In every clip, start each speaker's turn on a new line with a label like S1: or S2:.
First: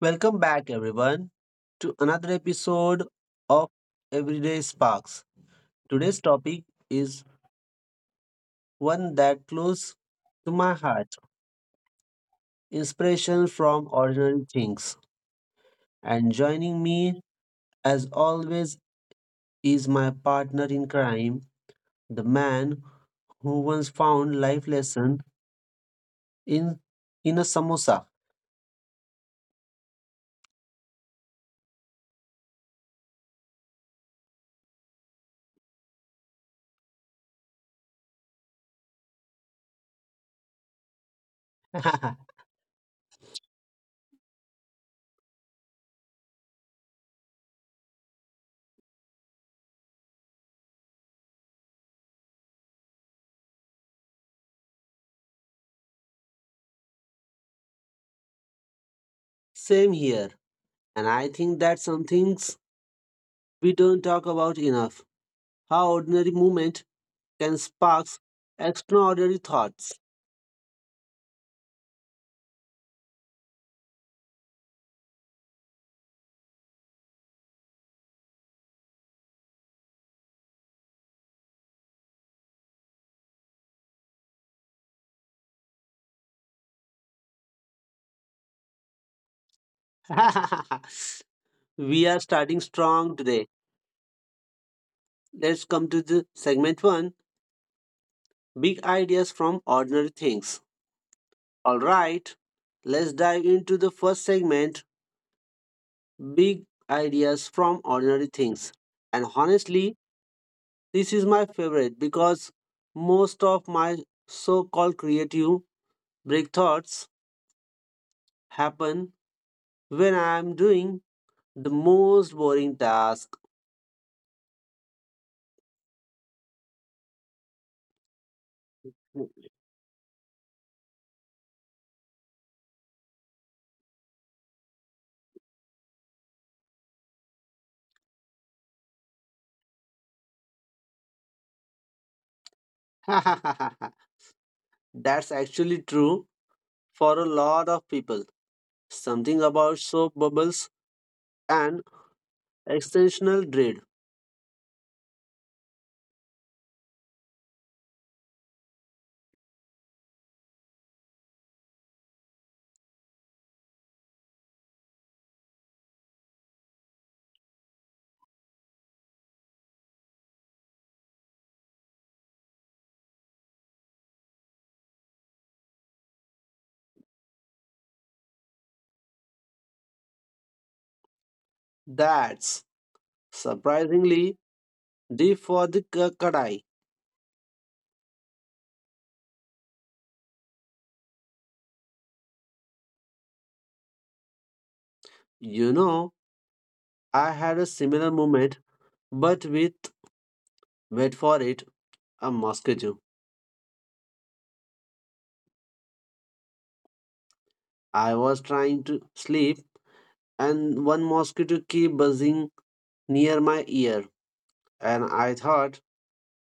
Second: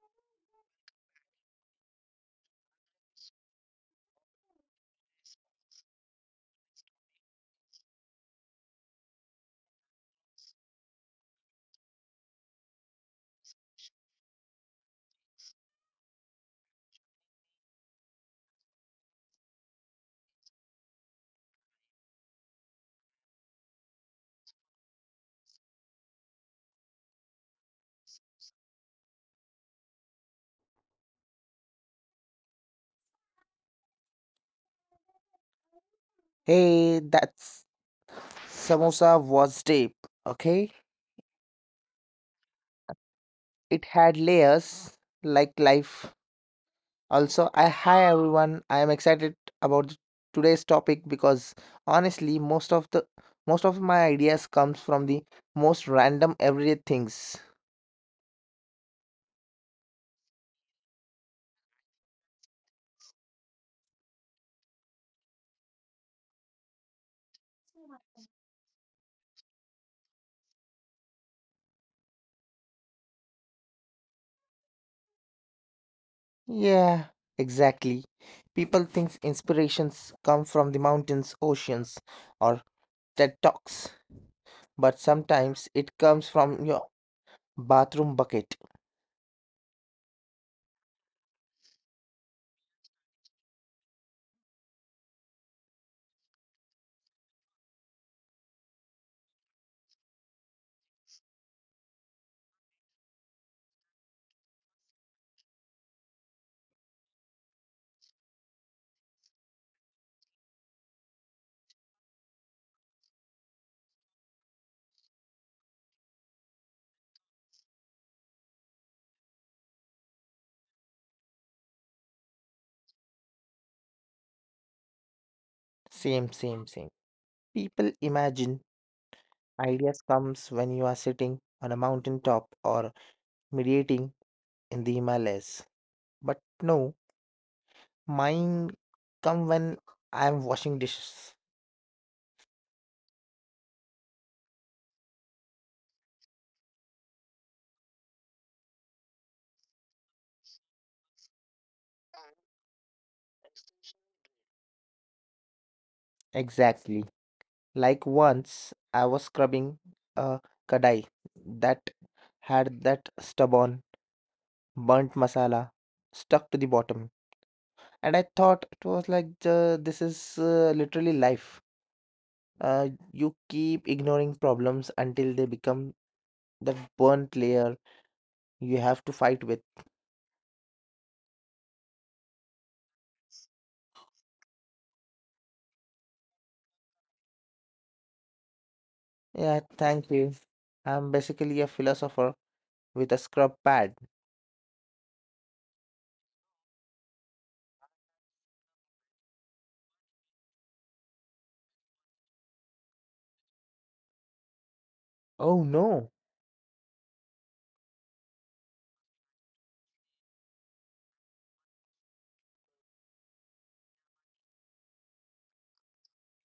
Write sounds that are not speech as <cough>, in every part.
S1: Welcome back, everyone, to another episode of Everyday Sparks. Today's topic is one that close to my heart inspiration from ordinary things. And joining me, as always, is my partner in crime, the man who once found life lesson in in a samosa.
S2: Hey, that's samosa was deep. Okay,
S1: <laughs>
S2: it had layers like life. Also, I hi everyone. I am excited about today's topic because honestly, most of my ideas comes from the most random everyday things.
S1: Same here. And I think that's some things we don't talk about enough. How ordinary moment can spark extraordinary thoughts.
S2: Yeah, exactly. People think inspirations come from the mountains, oceans, or TED Talks, but sometimes it comes from your bathroom bucket.
S1: <laughs> We are starting strong today. Let's come to the segment one big ideas from ordinary things. All right, let's dive into the first segment big ideas from ordinary things. And honestly, this is my favorite because most of my so called creative break thoughts happen when I am doing the most boring task.
S2: Same, same, same. People imagine ideas comes when you are sitting on a mountain top or meditating in the Himalayas. But no, mine come when I am washing dishes.
S1: <laughs> That's actually true for a lot of people. Something about soap bubbles and extensional dread.
S2: Exactly. Like once I was scrubbing a kadai that had that stubborn burnt masala stuck to the bottom and I thought it was like this is literally life. You keep ignoring problems until they become that burnt layer you have to fight with.
S1: That's surprisingly deep for the kadai.
S2: Yeah, thank you. I'm basically a philosopher with a scrub pad.
S1: You know, I had a similar moment, but with, wait for it, a mosquito.
S2: Oh no.
S1: I was trying to sleep, and one mosquito kept buzzing near my ear, and I thought,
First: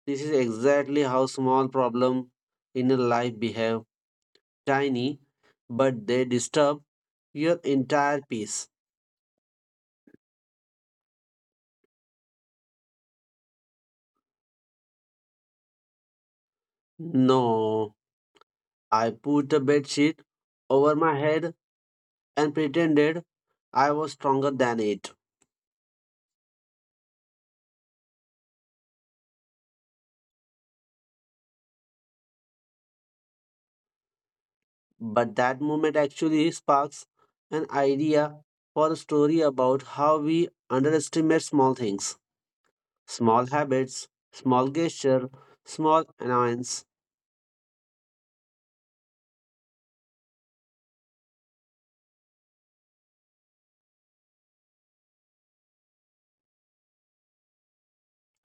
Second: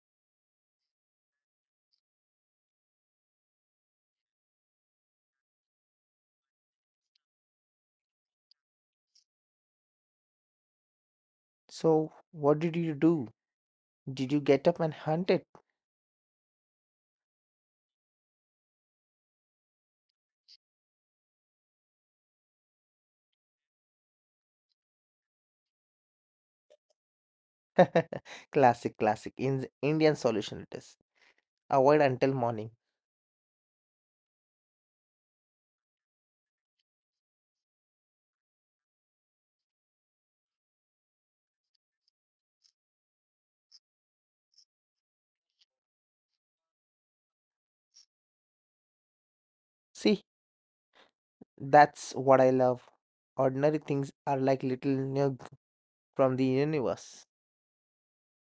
S1: this is exactly how small problem in a life behave tiny, but they disturb your entire peace.
S2: So, what did you do? Did you get up and hunt it?
S1: No, I put a bed sheet over my head and pretended I was stronger than it.
S2: <laughs> Classic, classic. In Indian solution it is. Avoid until morning.
S1: But that moment actually sparks an idea for a story about how we underestimate small things, small habits, small gesture, small annoyance.
S2: See, that's what I love. Ordinary things are like little nugs from the universe.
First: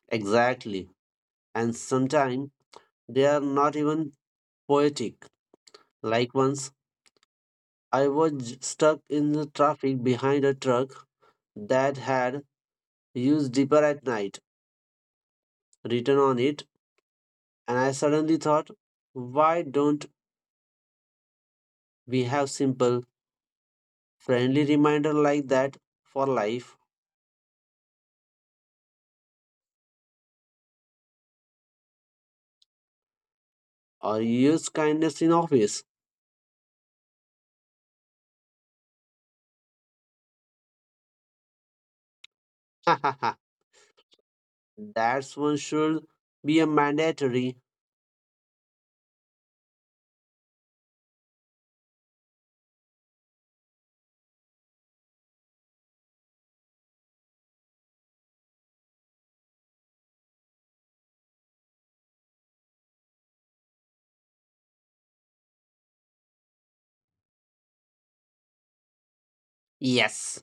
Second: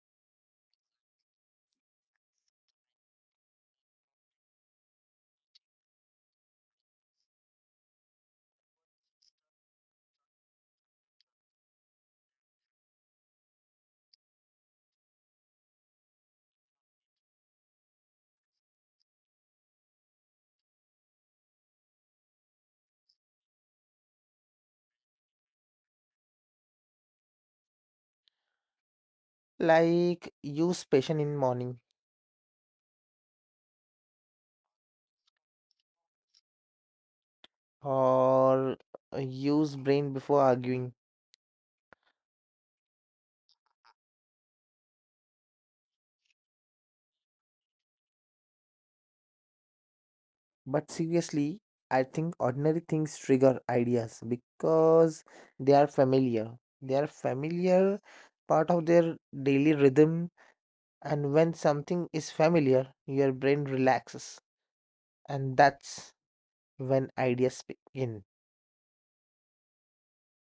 S1: Exactly. And sometimes they are not even poetic, like once I was stuck in the traffic behind a truck that had used Deeper at Night written on it, and I suddenly thought, why don't we have simple, friendly reminder like that for life
S2: Like use passion in morning
S1: or use kindness in office?
S2: or use brain before arguing.
S1: <laughs> That's one should be a mandatory
S2: But seriously, I think ordinary things trigger ideas because they are familiar. They are familiar part of their daily rhythm, and when something is familiar, your brain relaxes, and that's when ideas begin.
S1: yes.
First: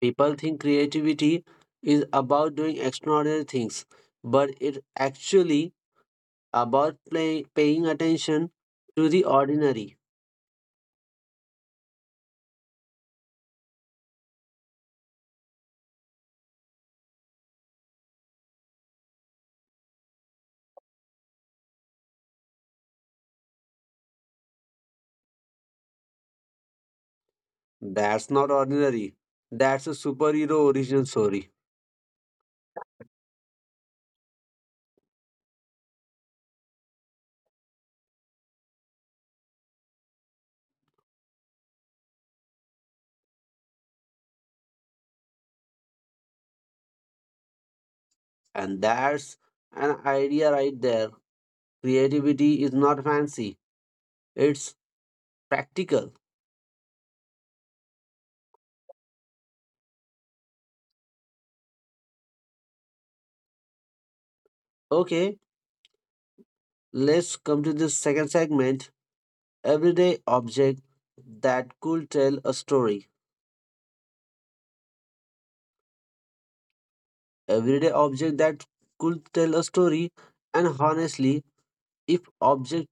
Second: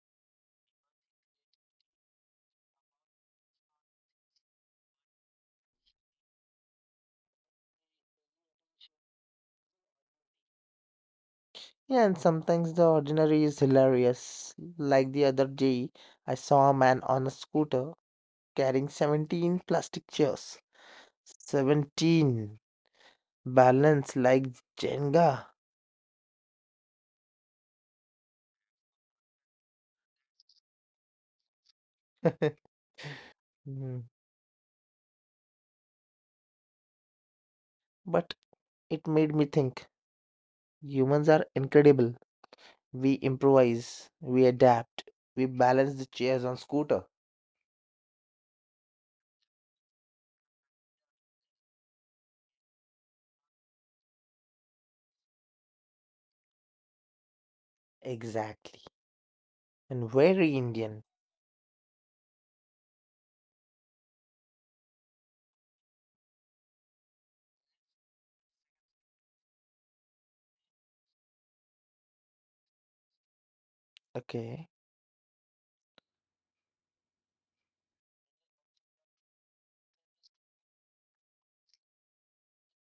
S1: People think creativity is about doing extraordinary things, but it actually about play, paying attention to the ordinary.
S2: Yeah, and sometimes the ordinary is hilarious. Like the other day, I saw a man on a scooter carrying 17 plastic chairs. 17. Balance like Jenga.
S1: That's not ordinary. That's a superhero origin story.
S2: <laughs> Hmm. But it made me think humans are incredible. We improvise, we adapt, we balance the chairs on scooter.
S1: And that's an idea right there. Creativity is not fancy, it's practical.
S2: Exactly. And very Indian.
S1: Okay, let's come to the second segment everyday object that could tell a story.
S2: Okay.
S1: Everyday object that could tell a story. And honestly, if object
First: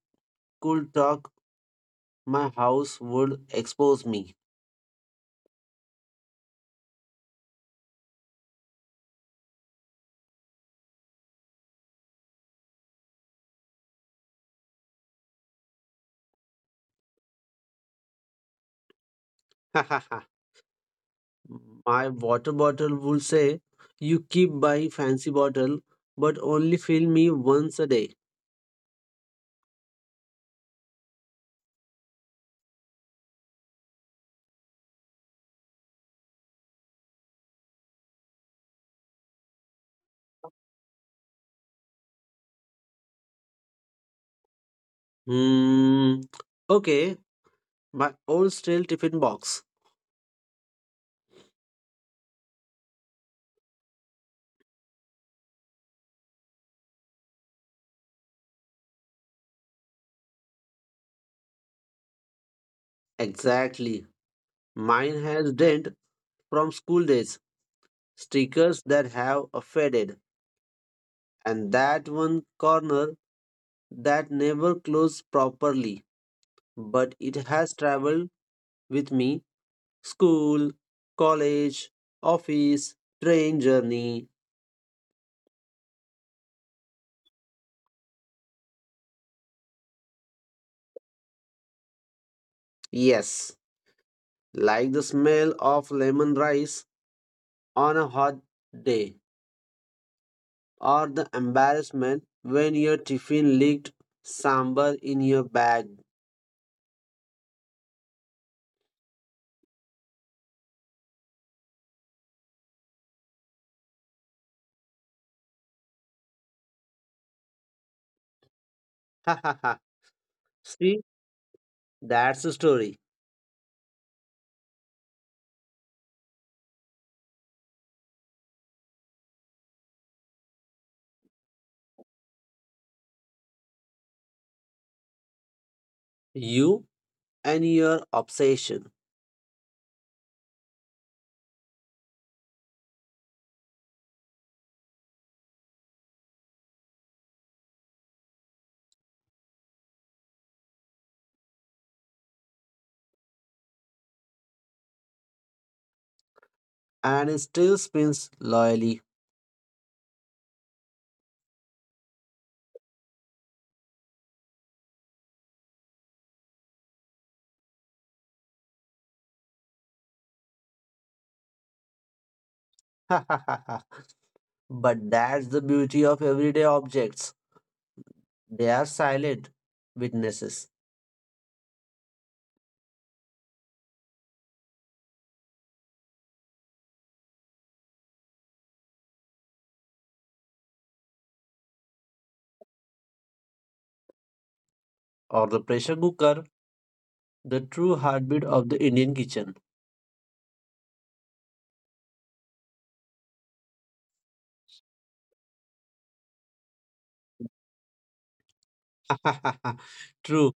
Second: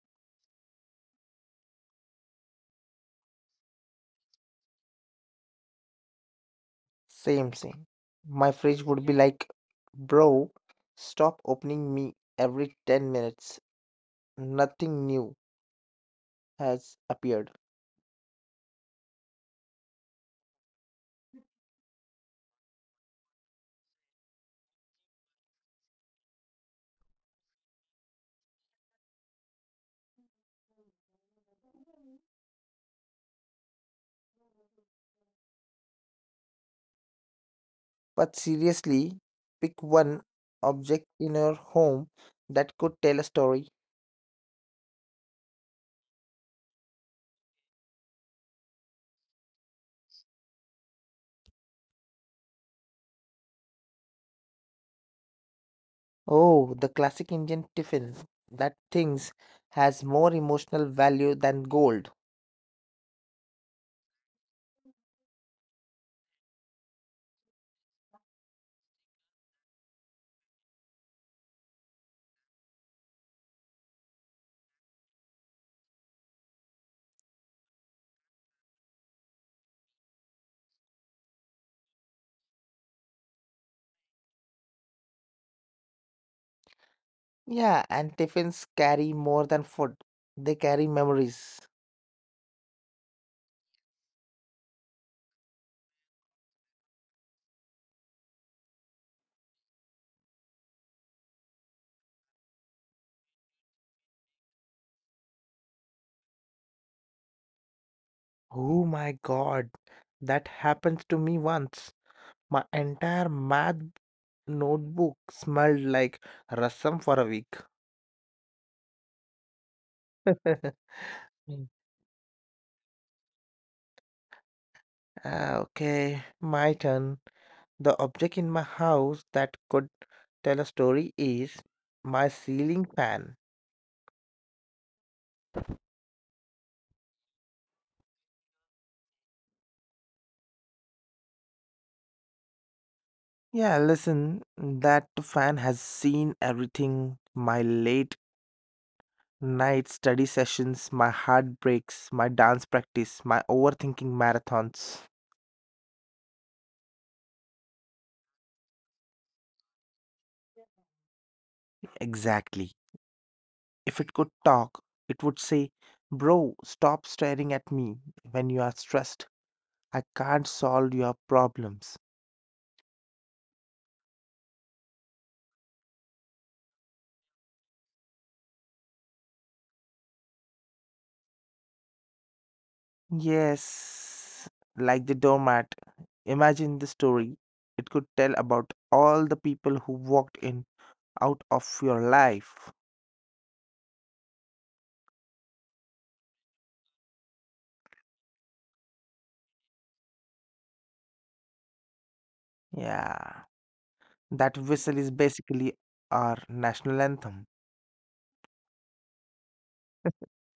S1: could talk, my house would expose me.
S2: Same, same. My fridge would be like, bro, stop opening me every 10 minutes. Nothing new has appeared.
S1: <laughs> My water bottle would say, you keep buying fancy bottle, but only fill me once a day.
S2: But seriously, pick one object in your home that could tell a story.
S1: Hmm. Okay, my old stale tiffin box.
S2: Oh, the classic Indian tiffin. That things has more emotional value than gold.
S1: Exactly. Mine has dent from school days, stickers that have a faded, and that one corner that never closed properly, but it has traveled with me school, college, office, train journey.
S2: Yeah, and tiffins carry more than food. They carry memories.
S1: Yes, like the smell of lemon rice on a hot day, or the embarrassment when your tiffin leaked sambar in your bag. <laughs>
S2: Oh my god, that happened to me once. My entire math notebook smelled like rasam for a week.
S1: Ha ha ha.
S2: <laughs>
S1: See,
S2: Mm.
S1: that's the story.
S2: Ah, okay, my turn. The object in my house that could tell a story is my ceiling fan.
S1: You and your obsession,
S2: Yeah, listen, that fan has seen everything, my late night study sessions, my heartbreaks, my dance practice, my overthinking marathons.
S1: and it still spins loyally.
S2: Exactly. If it could talk, it would say, "Bro, stop staring at me when you are stressed. I can't solve your problems."
S1: <laughs> Ha ha ha ha. But that's the beauty of everyday objects. They are silent witnesses,
S2: Yes, like the doormat. Imagine the story it could tell about all the people who walked in out of your life.
S1: or the pressure cooker, the true heartbeat of the Indian kitchen.
S2: Yeah, that whistle is basically our national anthem.
S1: <laughs> ha ha ha. True.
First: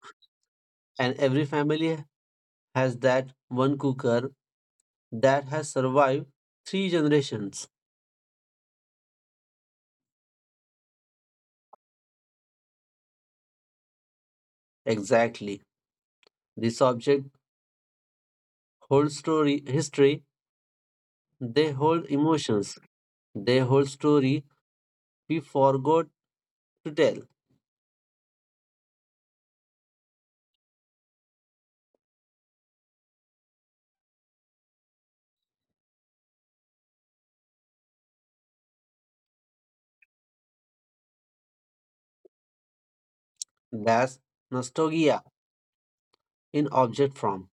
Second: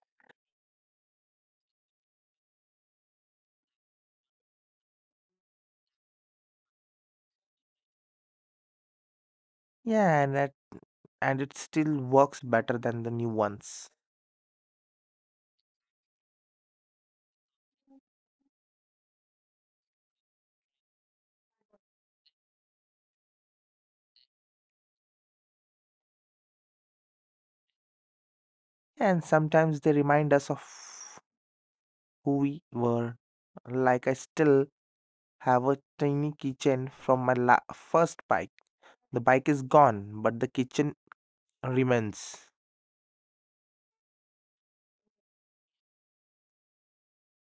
S1: And every family has that one cooker that has survived three generations.
S2: Yeah, and it still works better than the new ones.
S1: Exactly. This object holds story history, they hold emotions, they hold story we forgot to tell.
S2: And sometimes they remind us of who we were. Like I still have a tiny keychain from my first bike. The bike is gone, but the kitchen remains.
S1: That's nostalgia in object form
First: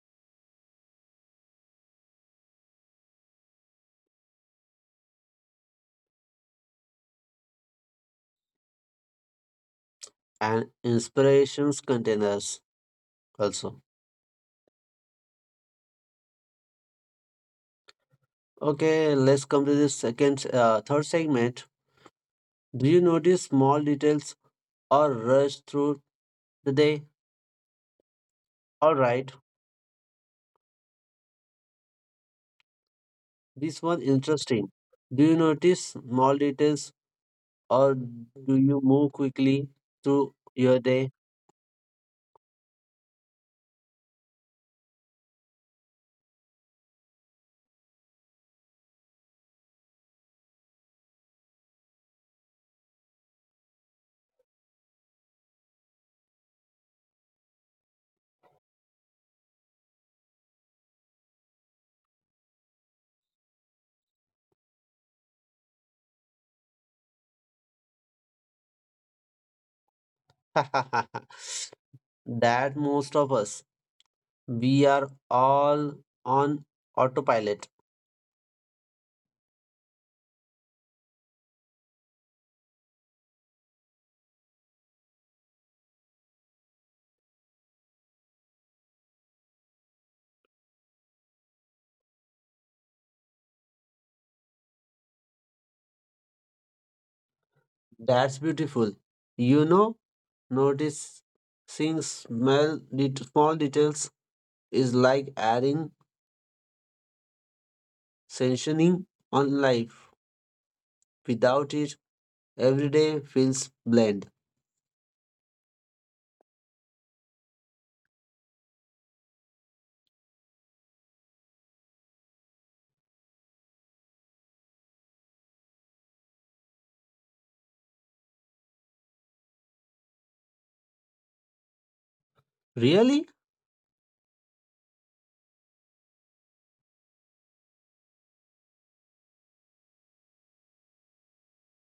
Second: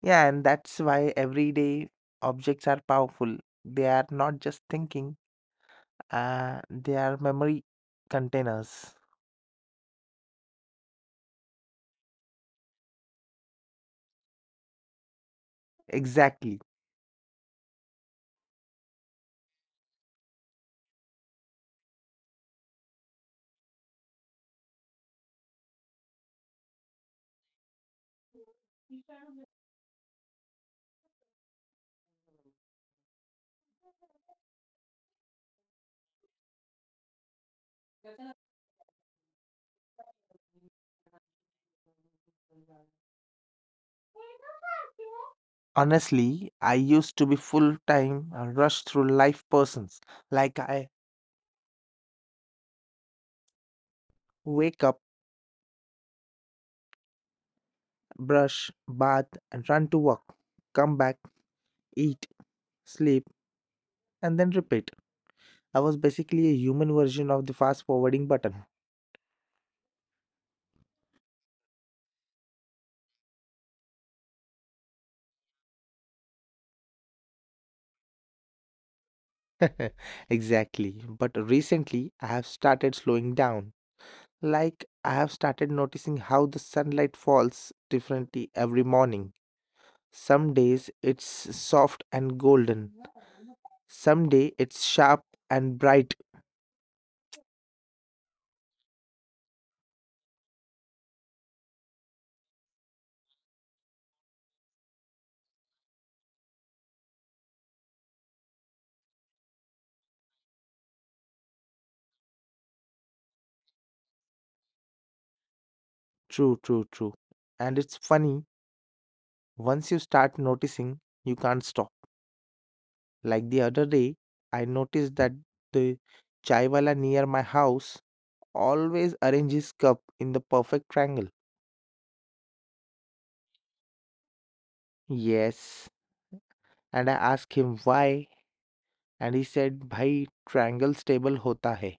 S2: Yeah, and that's why everyday objects are powerful. They are not just thinking, they are memory containers.
S1: and inspirations containers also.
S2: Exactly.
S1: Okay, let's come to the second third segment. Do you notice small details or rush through the day? All right. This was interesting. Do you notice small details or do you move quickly through your day?
S2: Honestly, I used to be full time rush through life persons. Like I wake up, brush, bath, and run to work, come back, eat, sleep, and then repeat. I was basically a human version of the fast forwarding button.
S1: <laughs> that most of us. We are all on autopilot.
S2: <laughs> Exactly. But recently, I have started slowing down. Like I have started noticing how the sunlight falls differently every morning. Some days it's soft and golden. Some day it's sharp and bright.
S1: That's beautiful. You know, notice seeing small, small details is like adding sanctioning on life. Without it, every day feels bland.
S2: True, true, true. And it's funny, once you start noticing, you can't stop. Like the other day, I noticed that the chaiwala near my house always arranges cup in the perfect triangle.
S1: Really?
S2: Yes. And I asked him why, and he said, "Bhai, triangle stable hota hai."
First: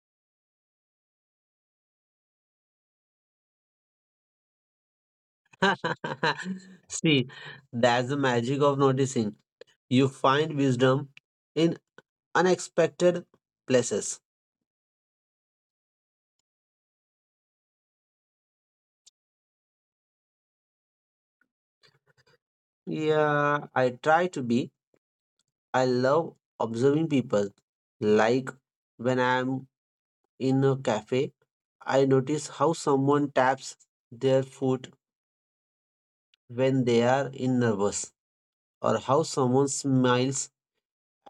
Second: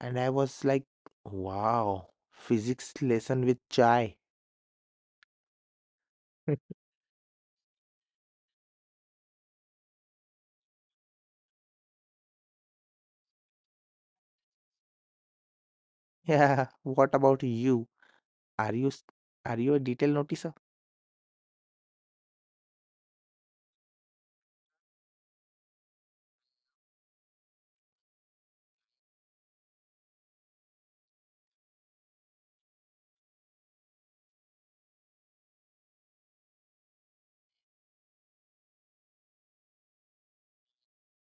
S2: And I was like, wow, physics lesson with chai. <laughs>
S1: <laughs> See, that's the magic of noticing. You find wisdom in unexpected places.
S2: Yeah, <laughs> what about you? Are you s- are you a detail noticer?
S1: Yeah, I try to be. I love observing people. Like when I'm in a cafe, I notice how someone taps their foot when they are in nervous, or how someone smiles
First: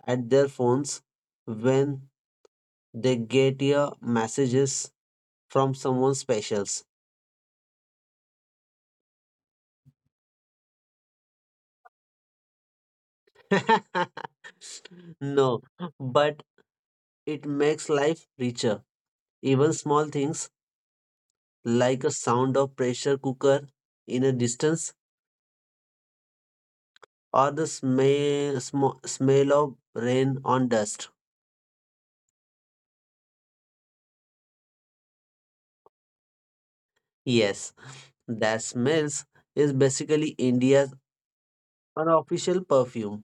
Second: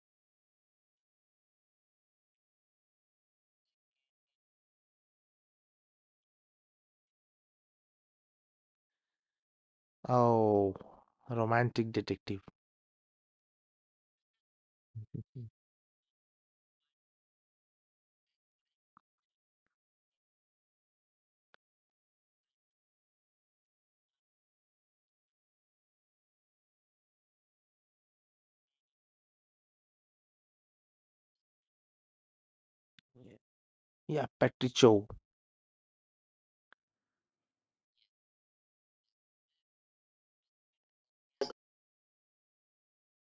S1: at their phones when they get your messages from someone special.
S2: Oh, romantic detective.
S1: <laughs>
S2: <laughs> Mhm.
S1: No, but it makes life richer. Even small things like a sound of pressure cooker in a distance or the smell of rain on dust.
S2: Yeah, yeah, Patrick Cho.
S1: Yes, that smells is basically India's unofficial perfume.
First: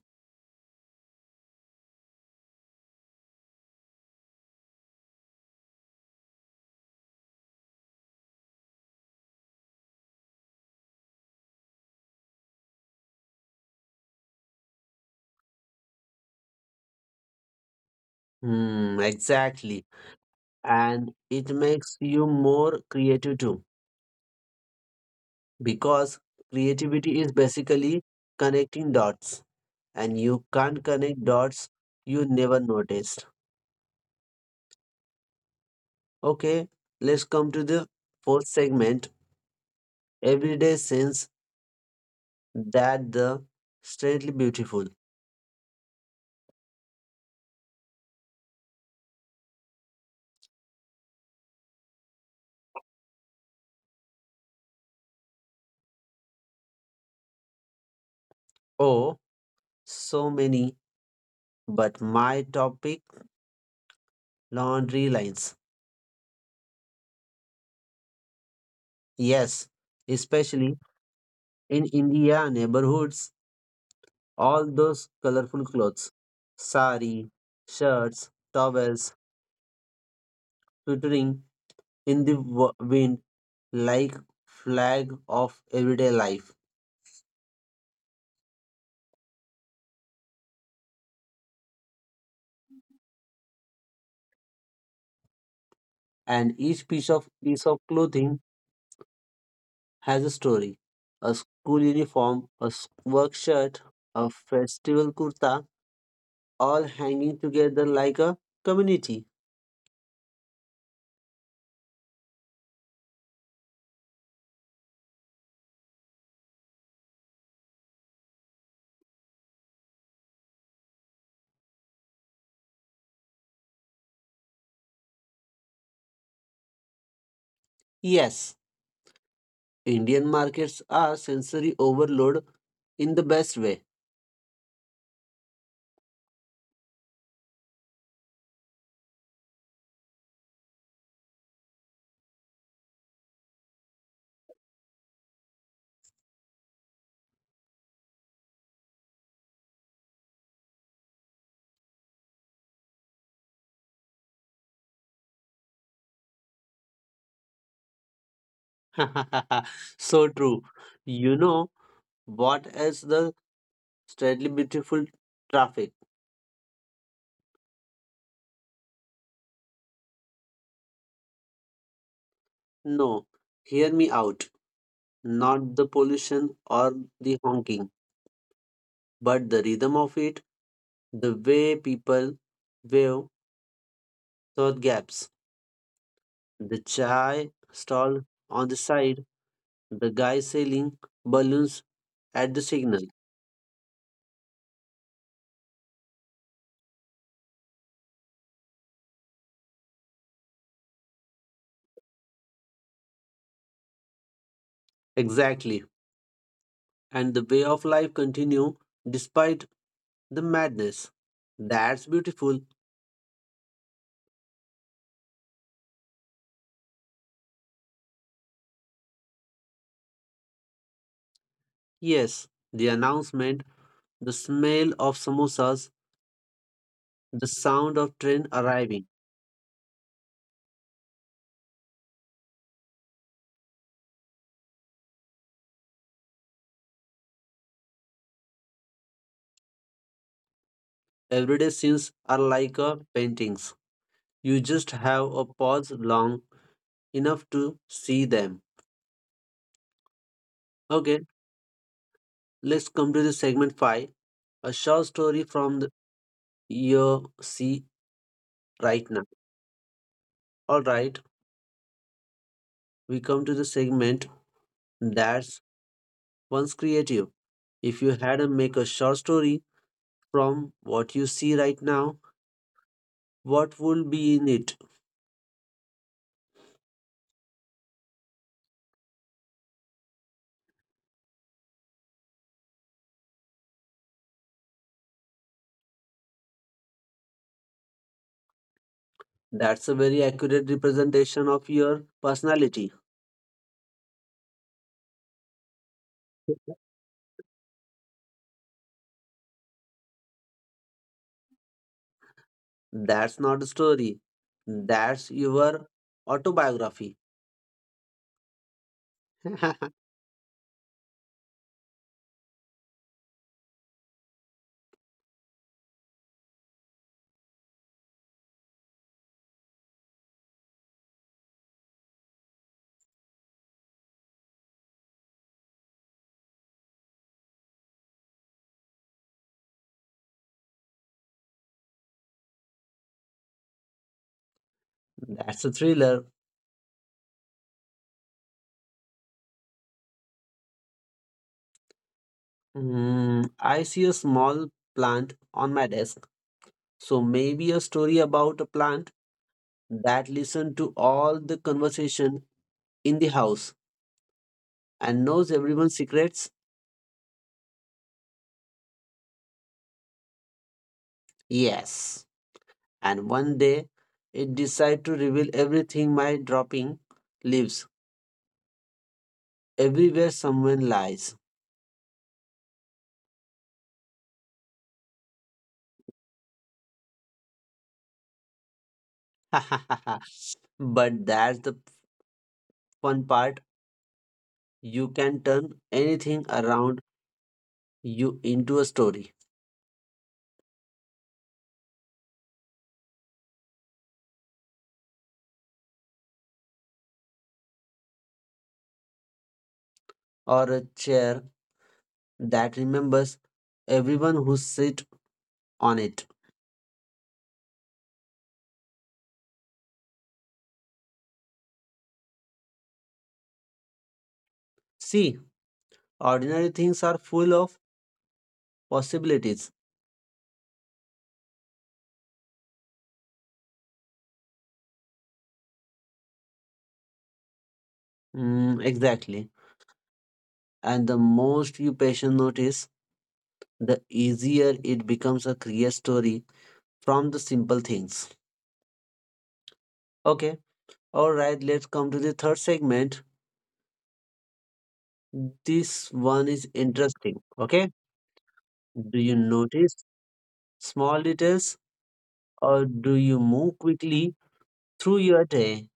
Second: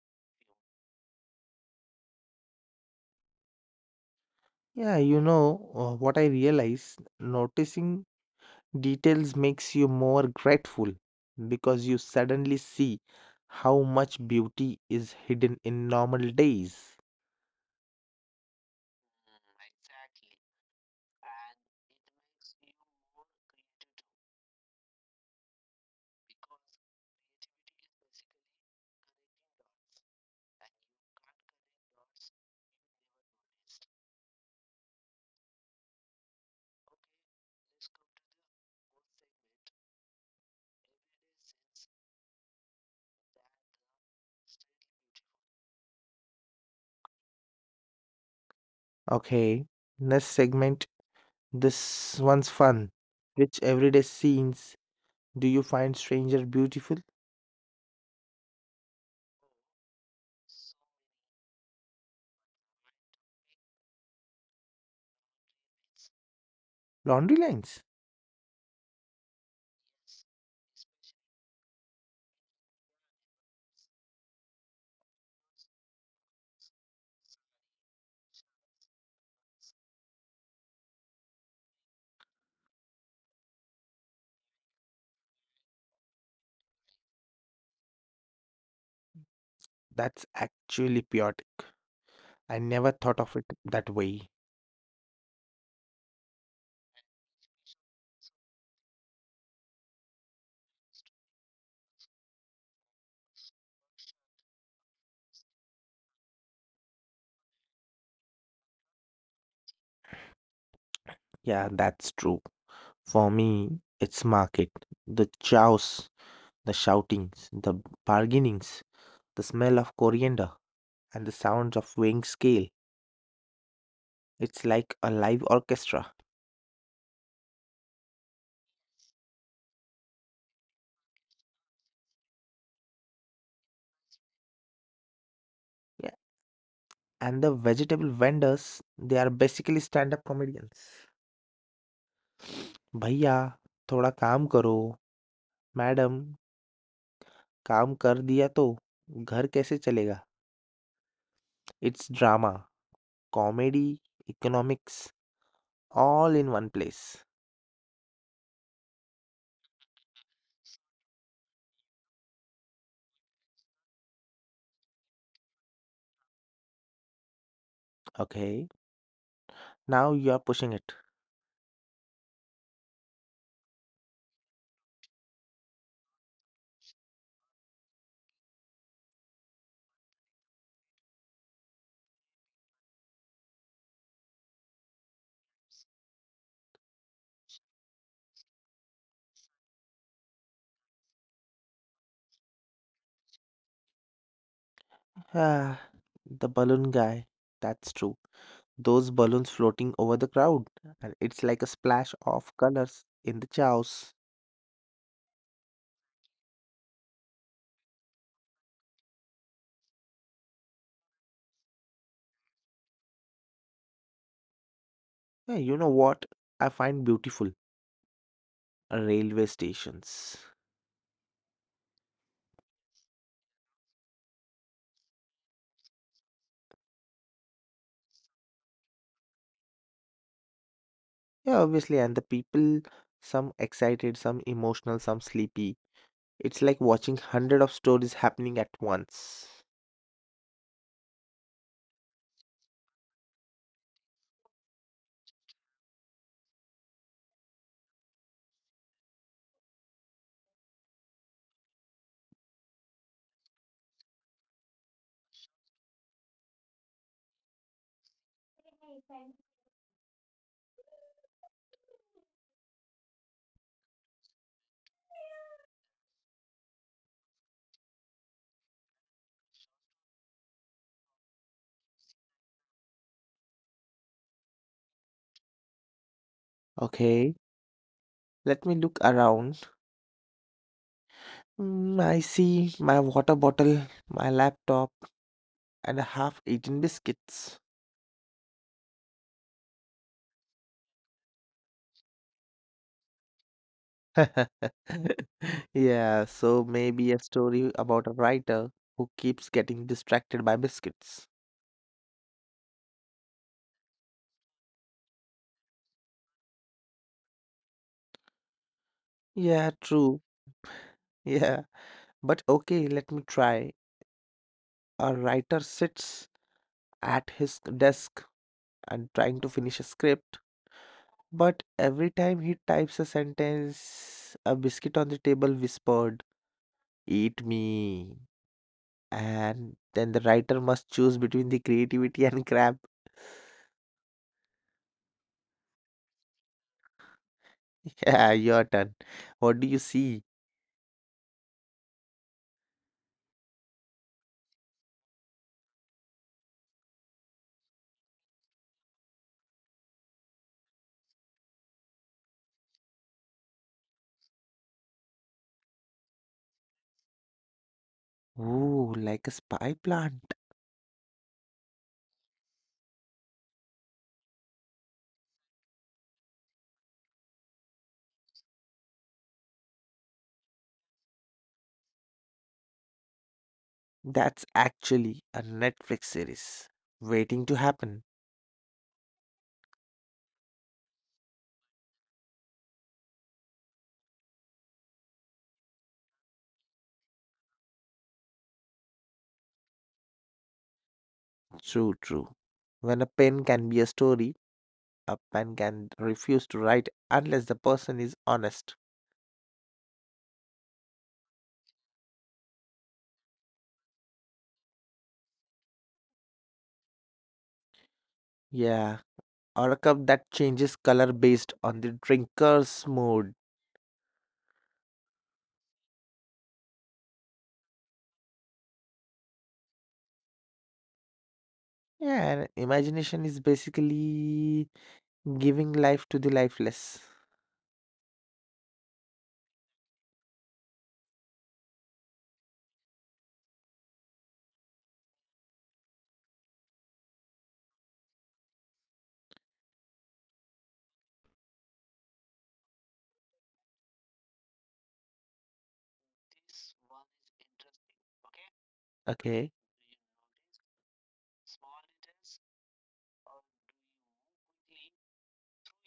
S2: Yeah, you know what I realize? Noticing details makes you more grateful because you suddenly see how much beauty is hidden in normal days.
S1: Hmm, exactly. And it makes you more creative too, because creativity is basically connecting dots. And you can't connect dots you never noticed. Okay, let's come to the fourth segment everyday sins that the strangely beautiful.
S2: Okay, next segment. This one's fun. Which everyday scenes do you find stranger beautiful?
S1: Oh, so many, but my topic laundry lines.
S2: Laundry lines.
S1: Yes, especially in India neighborhoods, all those colorful clothes, sari, shirts, towels, twittering in the wind like flag of everyday life.
S2: That's actually chaotic. I never thought of it that way.
S1: And each piece of clothing has a story. A school uniform, a work shirt, a festival kurta, all hanging together like a community.
S2: Yeah, that's true. For me, it's market. The chows, the shoutings, the bargainings, the smell of coriander, and the sounds of weighing scale. It's like a live orchestra.
S1: Yes, Indian markets are sensory overload in the best way.
S2: Yeah. And the vegetable vendors, they are basically stand-up comedians. भैया थोड़ा काम करो madam काम कर दिया तो घर कैसे चलेगा it's drama comedy economics all in one place.
S1: <laughs> So true. You know what is the steadily beautiful? Traffic.
S2: Okay, now you are pushing it.
S1: No, hear me out. Not the pollution or the honking, but the rhythm of it, the way people wave thought gaps, the chai stall on the side, the guy selling balloons at the signal.
S2: Ah, the balloon guy. That's true. Those balloons floating over the crowd, and it's like a splash of colors in the chaos.
S1: Exactly. And the way of life continue despite the madness. That's beautiful.
S2: Yeah, you know what I find beautiful? Railway stations.
S1: Yes, the announcement, the smell of samosas, the sound of train arriving.
S2: Yeah, obviously, and the people, some excited, some emotional, some sleepy. It's like watching hundred of stories happening at once.
S1: Everyday scenes are like a paintings. You just have a pause long enough to see them. Okay, let's come to the segment 5 a short story from the your see right now. All right, we come to the segment that's once creative. If you had to make a short story from what you see right now, what would be in it?
S2: Okay, let me look around. Mm, I see my water bottle, my laptop, and a half-eaten biscuits.
S1: That's a very accurate representation of your personality.
S2: <laughs> Yeah, so maybe a story about a writer who keeps getting distracted by biscuits.
S1: That's not a story. That's your autobiography.
S2: Yeah,
S1: <laughs>
S2: true. Yeah, but okay, let me try. A writer sits at his desk and trying to finish a script, but every time he types a sentence, a biscuit on the table whispered, "Eat me." And then the writer must choose between the creativity and crap.
S1: That's a thriller.
S2: <laughs> Yeah, your turn. What do you see?
S1: Mm, I see a small plant on my desk. So maybe a story about a plant that listened to all the conversation in the house and knows everyone's secrets?
S2: Ooh, like a spy plant.
S1: Yes. And one day it decide to reveal everything by dropping leaves everywhere someone lies.
S2: That's actually a Netflix series waiting to happen.
S1: <laughs> But that's the fun part. You can turn anything around you into a story
S2: True, true. When a pen can be a story, a pen can refuse to write unless the person is honest.
S1: or a chair that remembers everyone who sit on it.
S2: Yeah, or a cup that changes color based on the drinker's mood.
S1: See, ordinary things are full of possibilities.
S2: Yeah, and imagination is basically giving life to the lifeless.
S1: Mm, exactly. And the most you patient notice, the easier it becomes a clear story from the simple things. Okay. All right. Let's come to the third segment. This one is interesting. Okay. Do you
S2: Okay.
S1: notice small details or do you move quickly through your day?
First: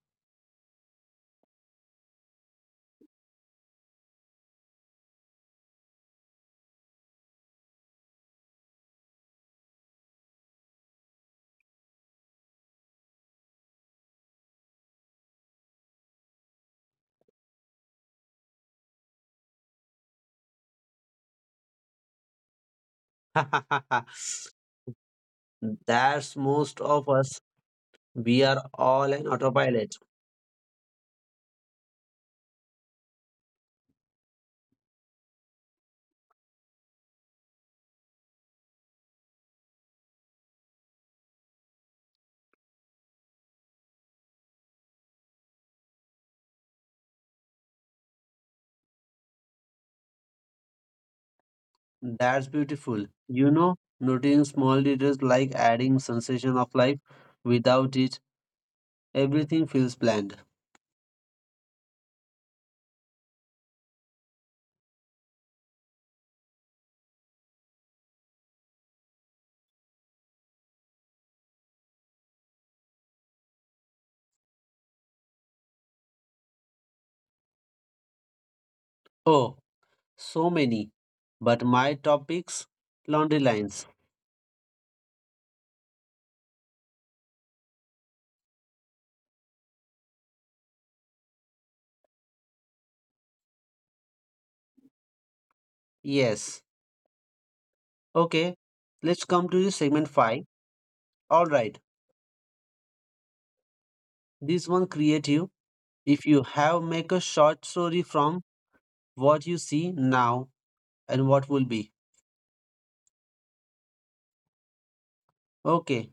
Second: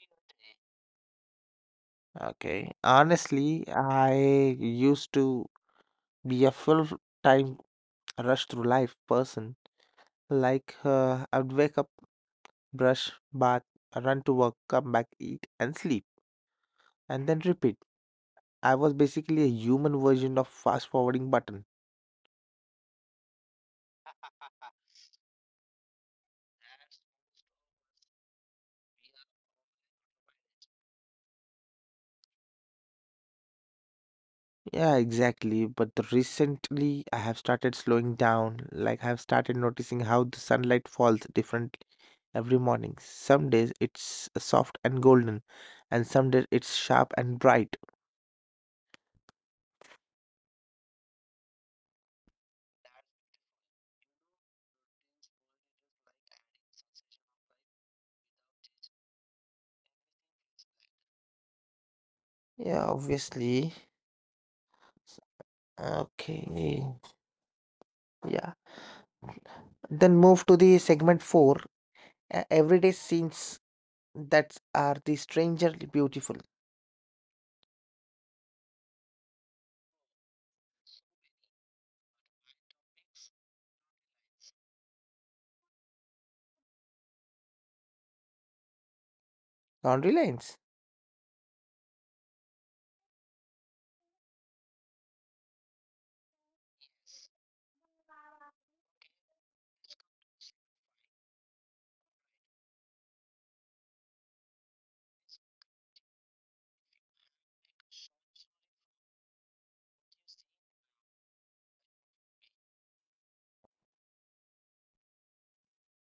S2: Okay. Honestly, I used to be a full-time rush through life person. Like, I'd wake up, brush, bath, run to work, come back, eat, and sleep, and then repeat. I was basically a human version of fast forwarding button.
S1: <laughs>
S2: <laughs>
S1: That's most of us. We are all an autopilot.
S2: Yeah, exactly. But the recently, I have started slowing down. Like, I have started noticing how the sunlight falls differently every morning. Some days it's soft and golden, and some days it's sharp and bright.
S1: That's beautiful. You know, noting small details like adding sensation of life. Without it, everything feels bland.
S2: Yeah, obviously. S- okay. Yeah. Then move to the segment four, everyday scenes that are the strangely beautiful.
S1: Oh, so many. But my topics, laundry lines.
S2: Boundary lines.
S1: Yes. Okay. Let's come to the segment five. All right. This one creative. If you have make a short story from what you see now and what will be. Okay.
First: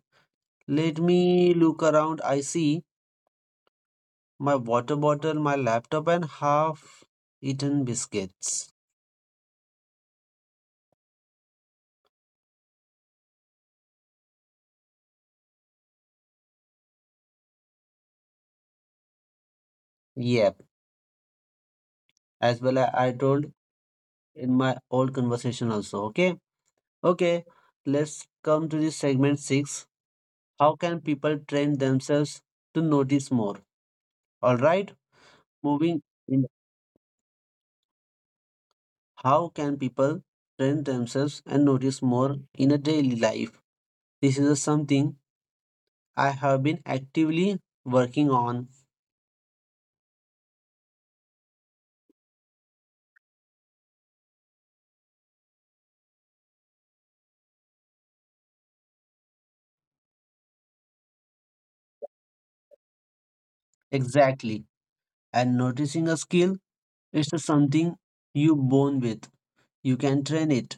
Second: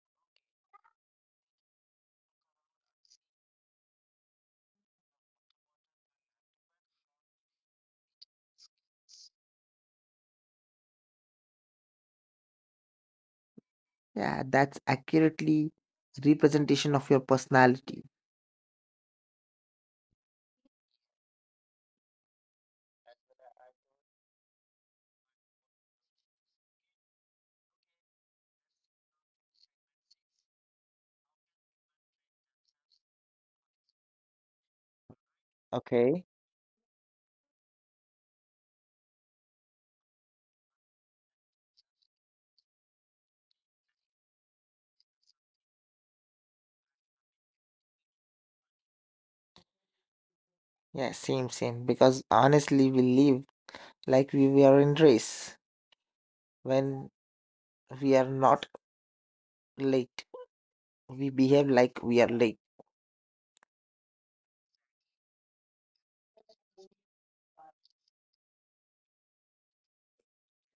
S1: Let me look around. I see my water bottle, my laptop, and half eaten biscuits.
S2: Yeah, that's accurately representation of your personality.
S1: Yep, as well as I told in my old conversation also. Okay, okay, let's come to the segment six. How can people train themselves to notice more? All right, moving
S2: Okay.
S1: in. How can people train themselves and notice more in a daily life? This is something I have been actively working on.
S2: Yeah, same, same. Because honestly, we live like we are in race. When we are not late, we behave like we are late.
S1: Exactly, and noticing a skill. It's just something you born with. You can train it.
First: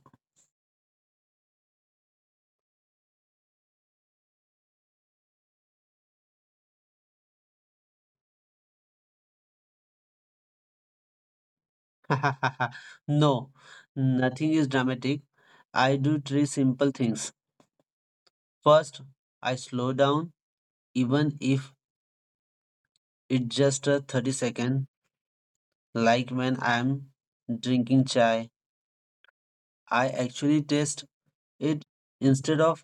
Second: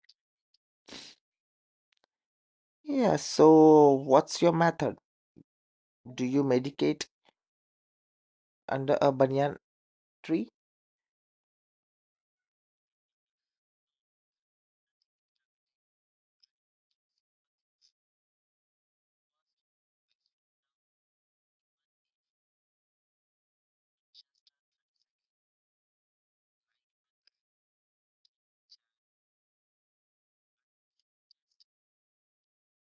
S2: Yeah, so what's your method? Do you medicate under a banyan tree?
S1: <laughs> No, nothing is dramatic. I do three simple things. First, I slow down, even if it's just a 30-second, like when I'm drinking chai. I actually taste it instead of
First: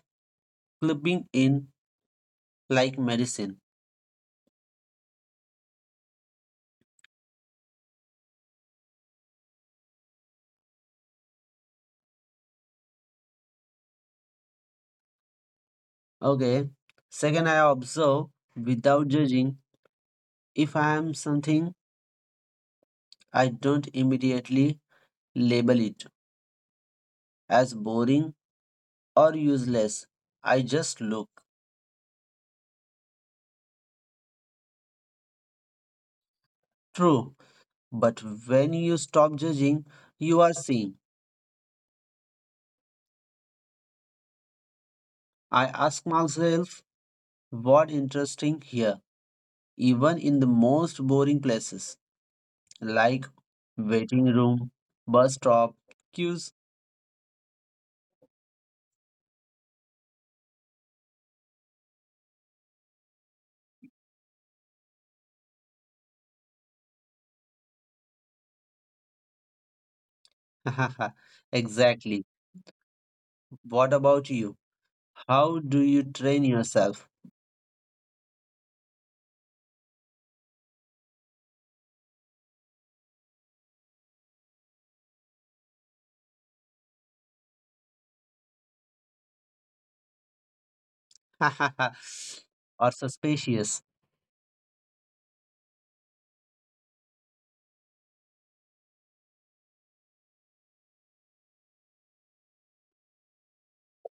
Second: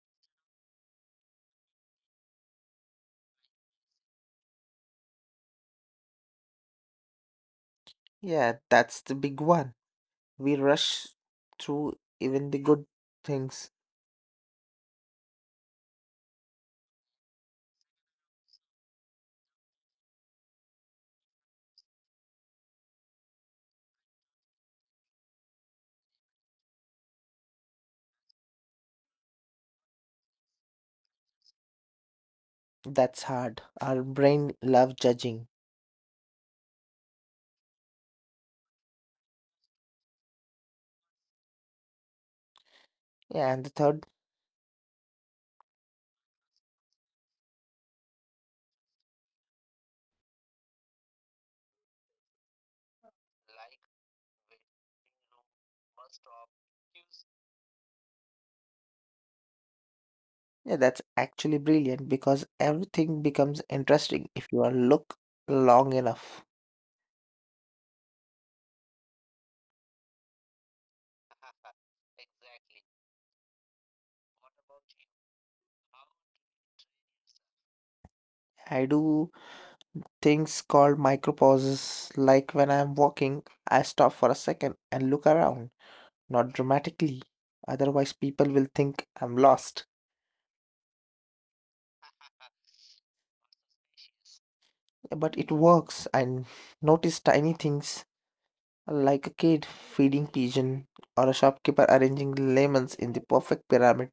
S1: clipping in like medicine.
S2: Yeah, that's the big one. We rush through even the good things.
S1: Okay. Second, I observe without judging. If I am something, I don't immediately label it as boring or useless. I just look.
S2: That's hard. Our brain love judging.
S1: True, but when you stop judging, you are seeing.
S2: Yeah, and the third?
S1: I ask myself, what interesting here, even in the most boring places like waiting room, bus stop, queues.
S2: Yeah, that's actually brilliant because everything becomes interesting if you are look long enough.
S1: <laughs>
S2: <laughs>
S1: Exactly.
S2: Exactly.
S1: What about
S2: What
S1: you?
S2: about you?
S1: How do you train yourself?
S2: How I do things called micropauses, like when I'm walking, I stop for a second and look around, not dramatically. Otherwise, people will think I'm lost.
S1: <laughs> Or suspicious?
S2: But it works. I notice tiny things like a kid feeding pigeon or a shopkeeper arranging lemons in the perfect pyramid.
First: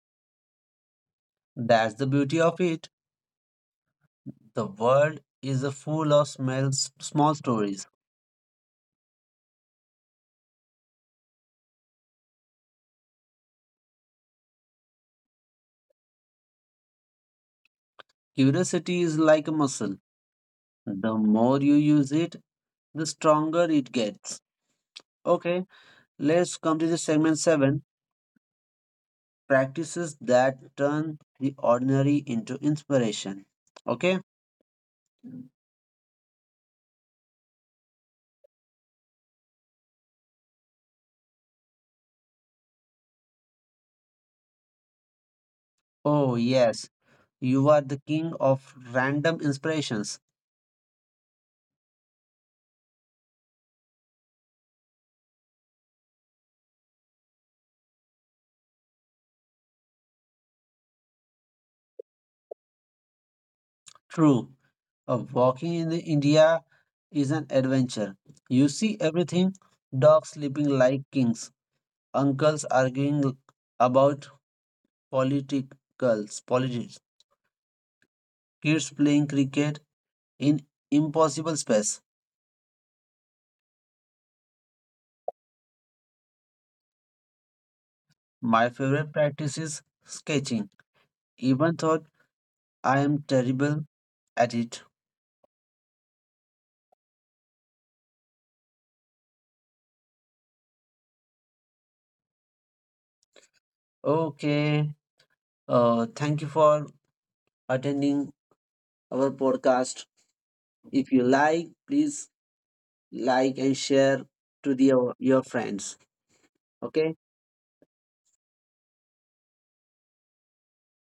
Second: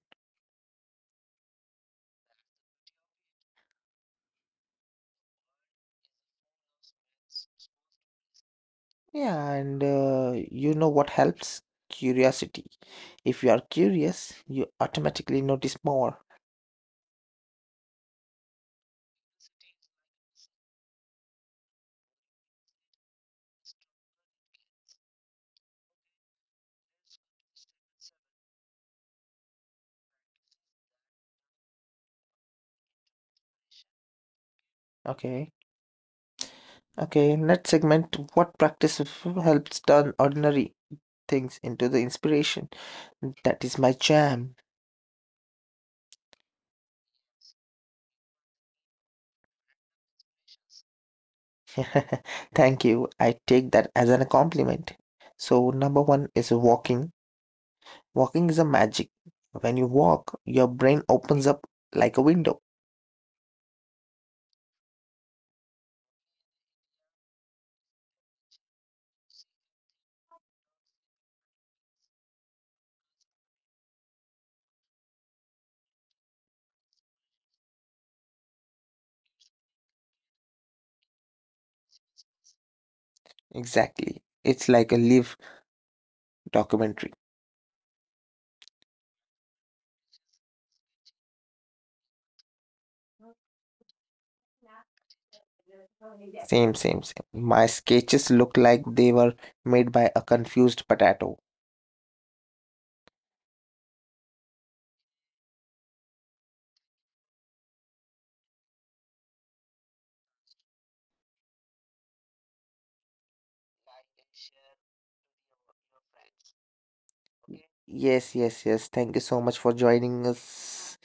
S1: That's the beauty of it. The world is full of smells, small stories.
S2: Yeah, and you know what helps? Curiosity. If you are curious, you automatically notice more.
S1: Curiosity is like a muscle. The more you use it, the stronger it gets. Okay, let's come to the segment 7 practices that turn the ordinary into inspiration. Okay,
S2: Okay. Okay, next segment, what helps turn ordinary things into the inspiration? That is my jam.
S1: oh yes, you are the king of random inspirations.
S2: <laughs> Thank you. I take that as a compliment. So, number one is walking. Walking is a magic. When you walk, your brain opens up like a window.
S1: True, a walking in the India is an adventure. You see everything, dogs sleeping like kings, uncles arguing about politics, kids playing cricket in impossible space.
S2: Exactly. It's like a live documentary.
S1: My favorite practice is sketching, even though I am terrible at it.
S2: Same, same, same. My sketches look like they were made by a confused potato.
S1: Okay, thank you for attending our podcast. If you like, please like and share to your friends. Okay.
S2: Yes, yes, yes. Thank you so much for joining us.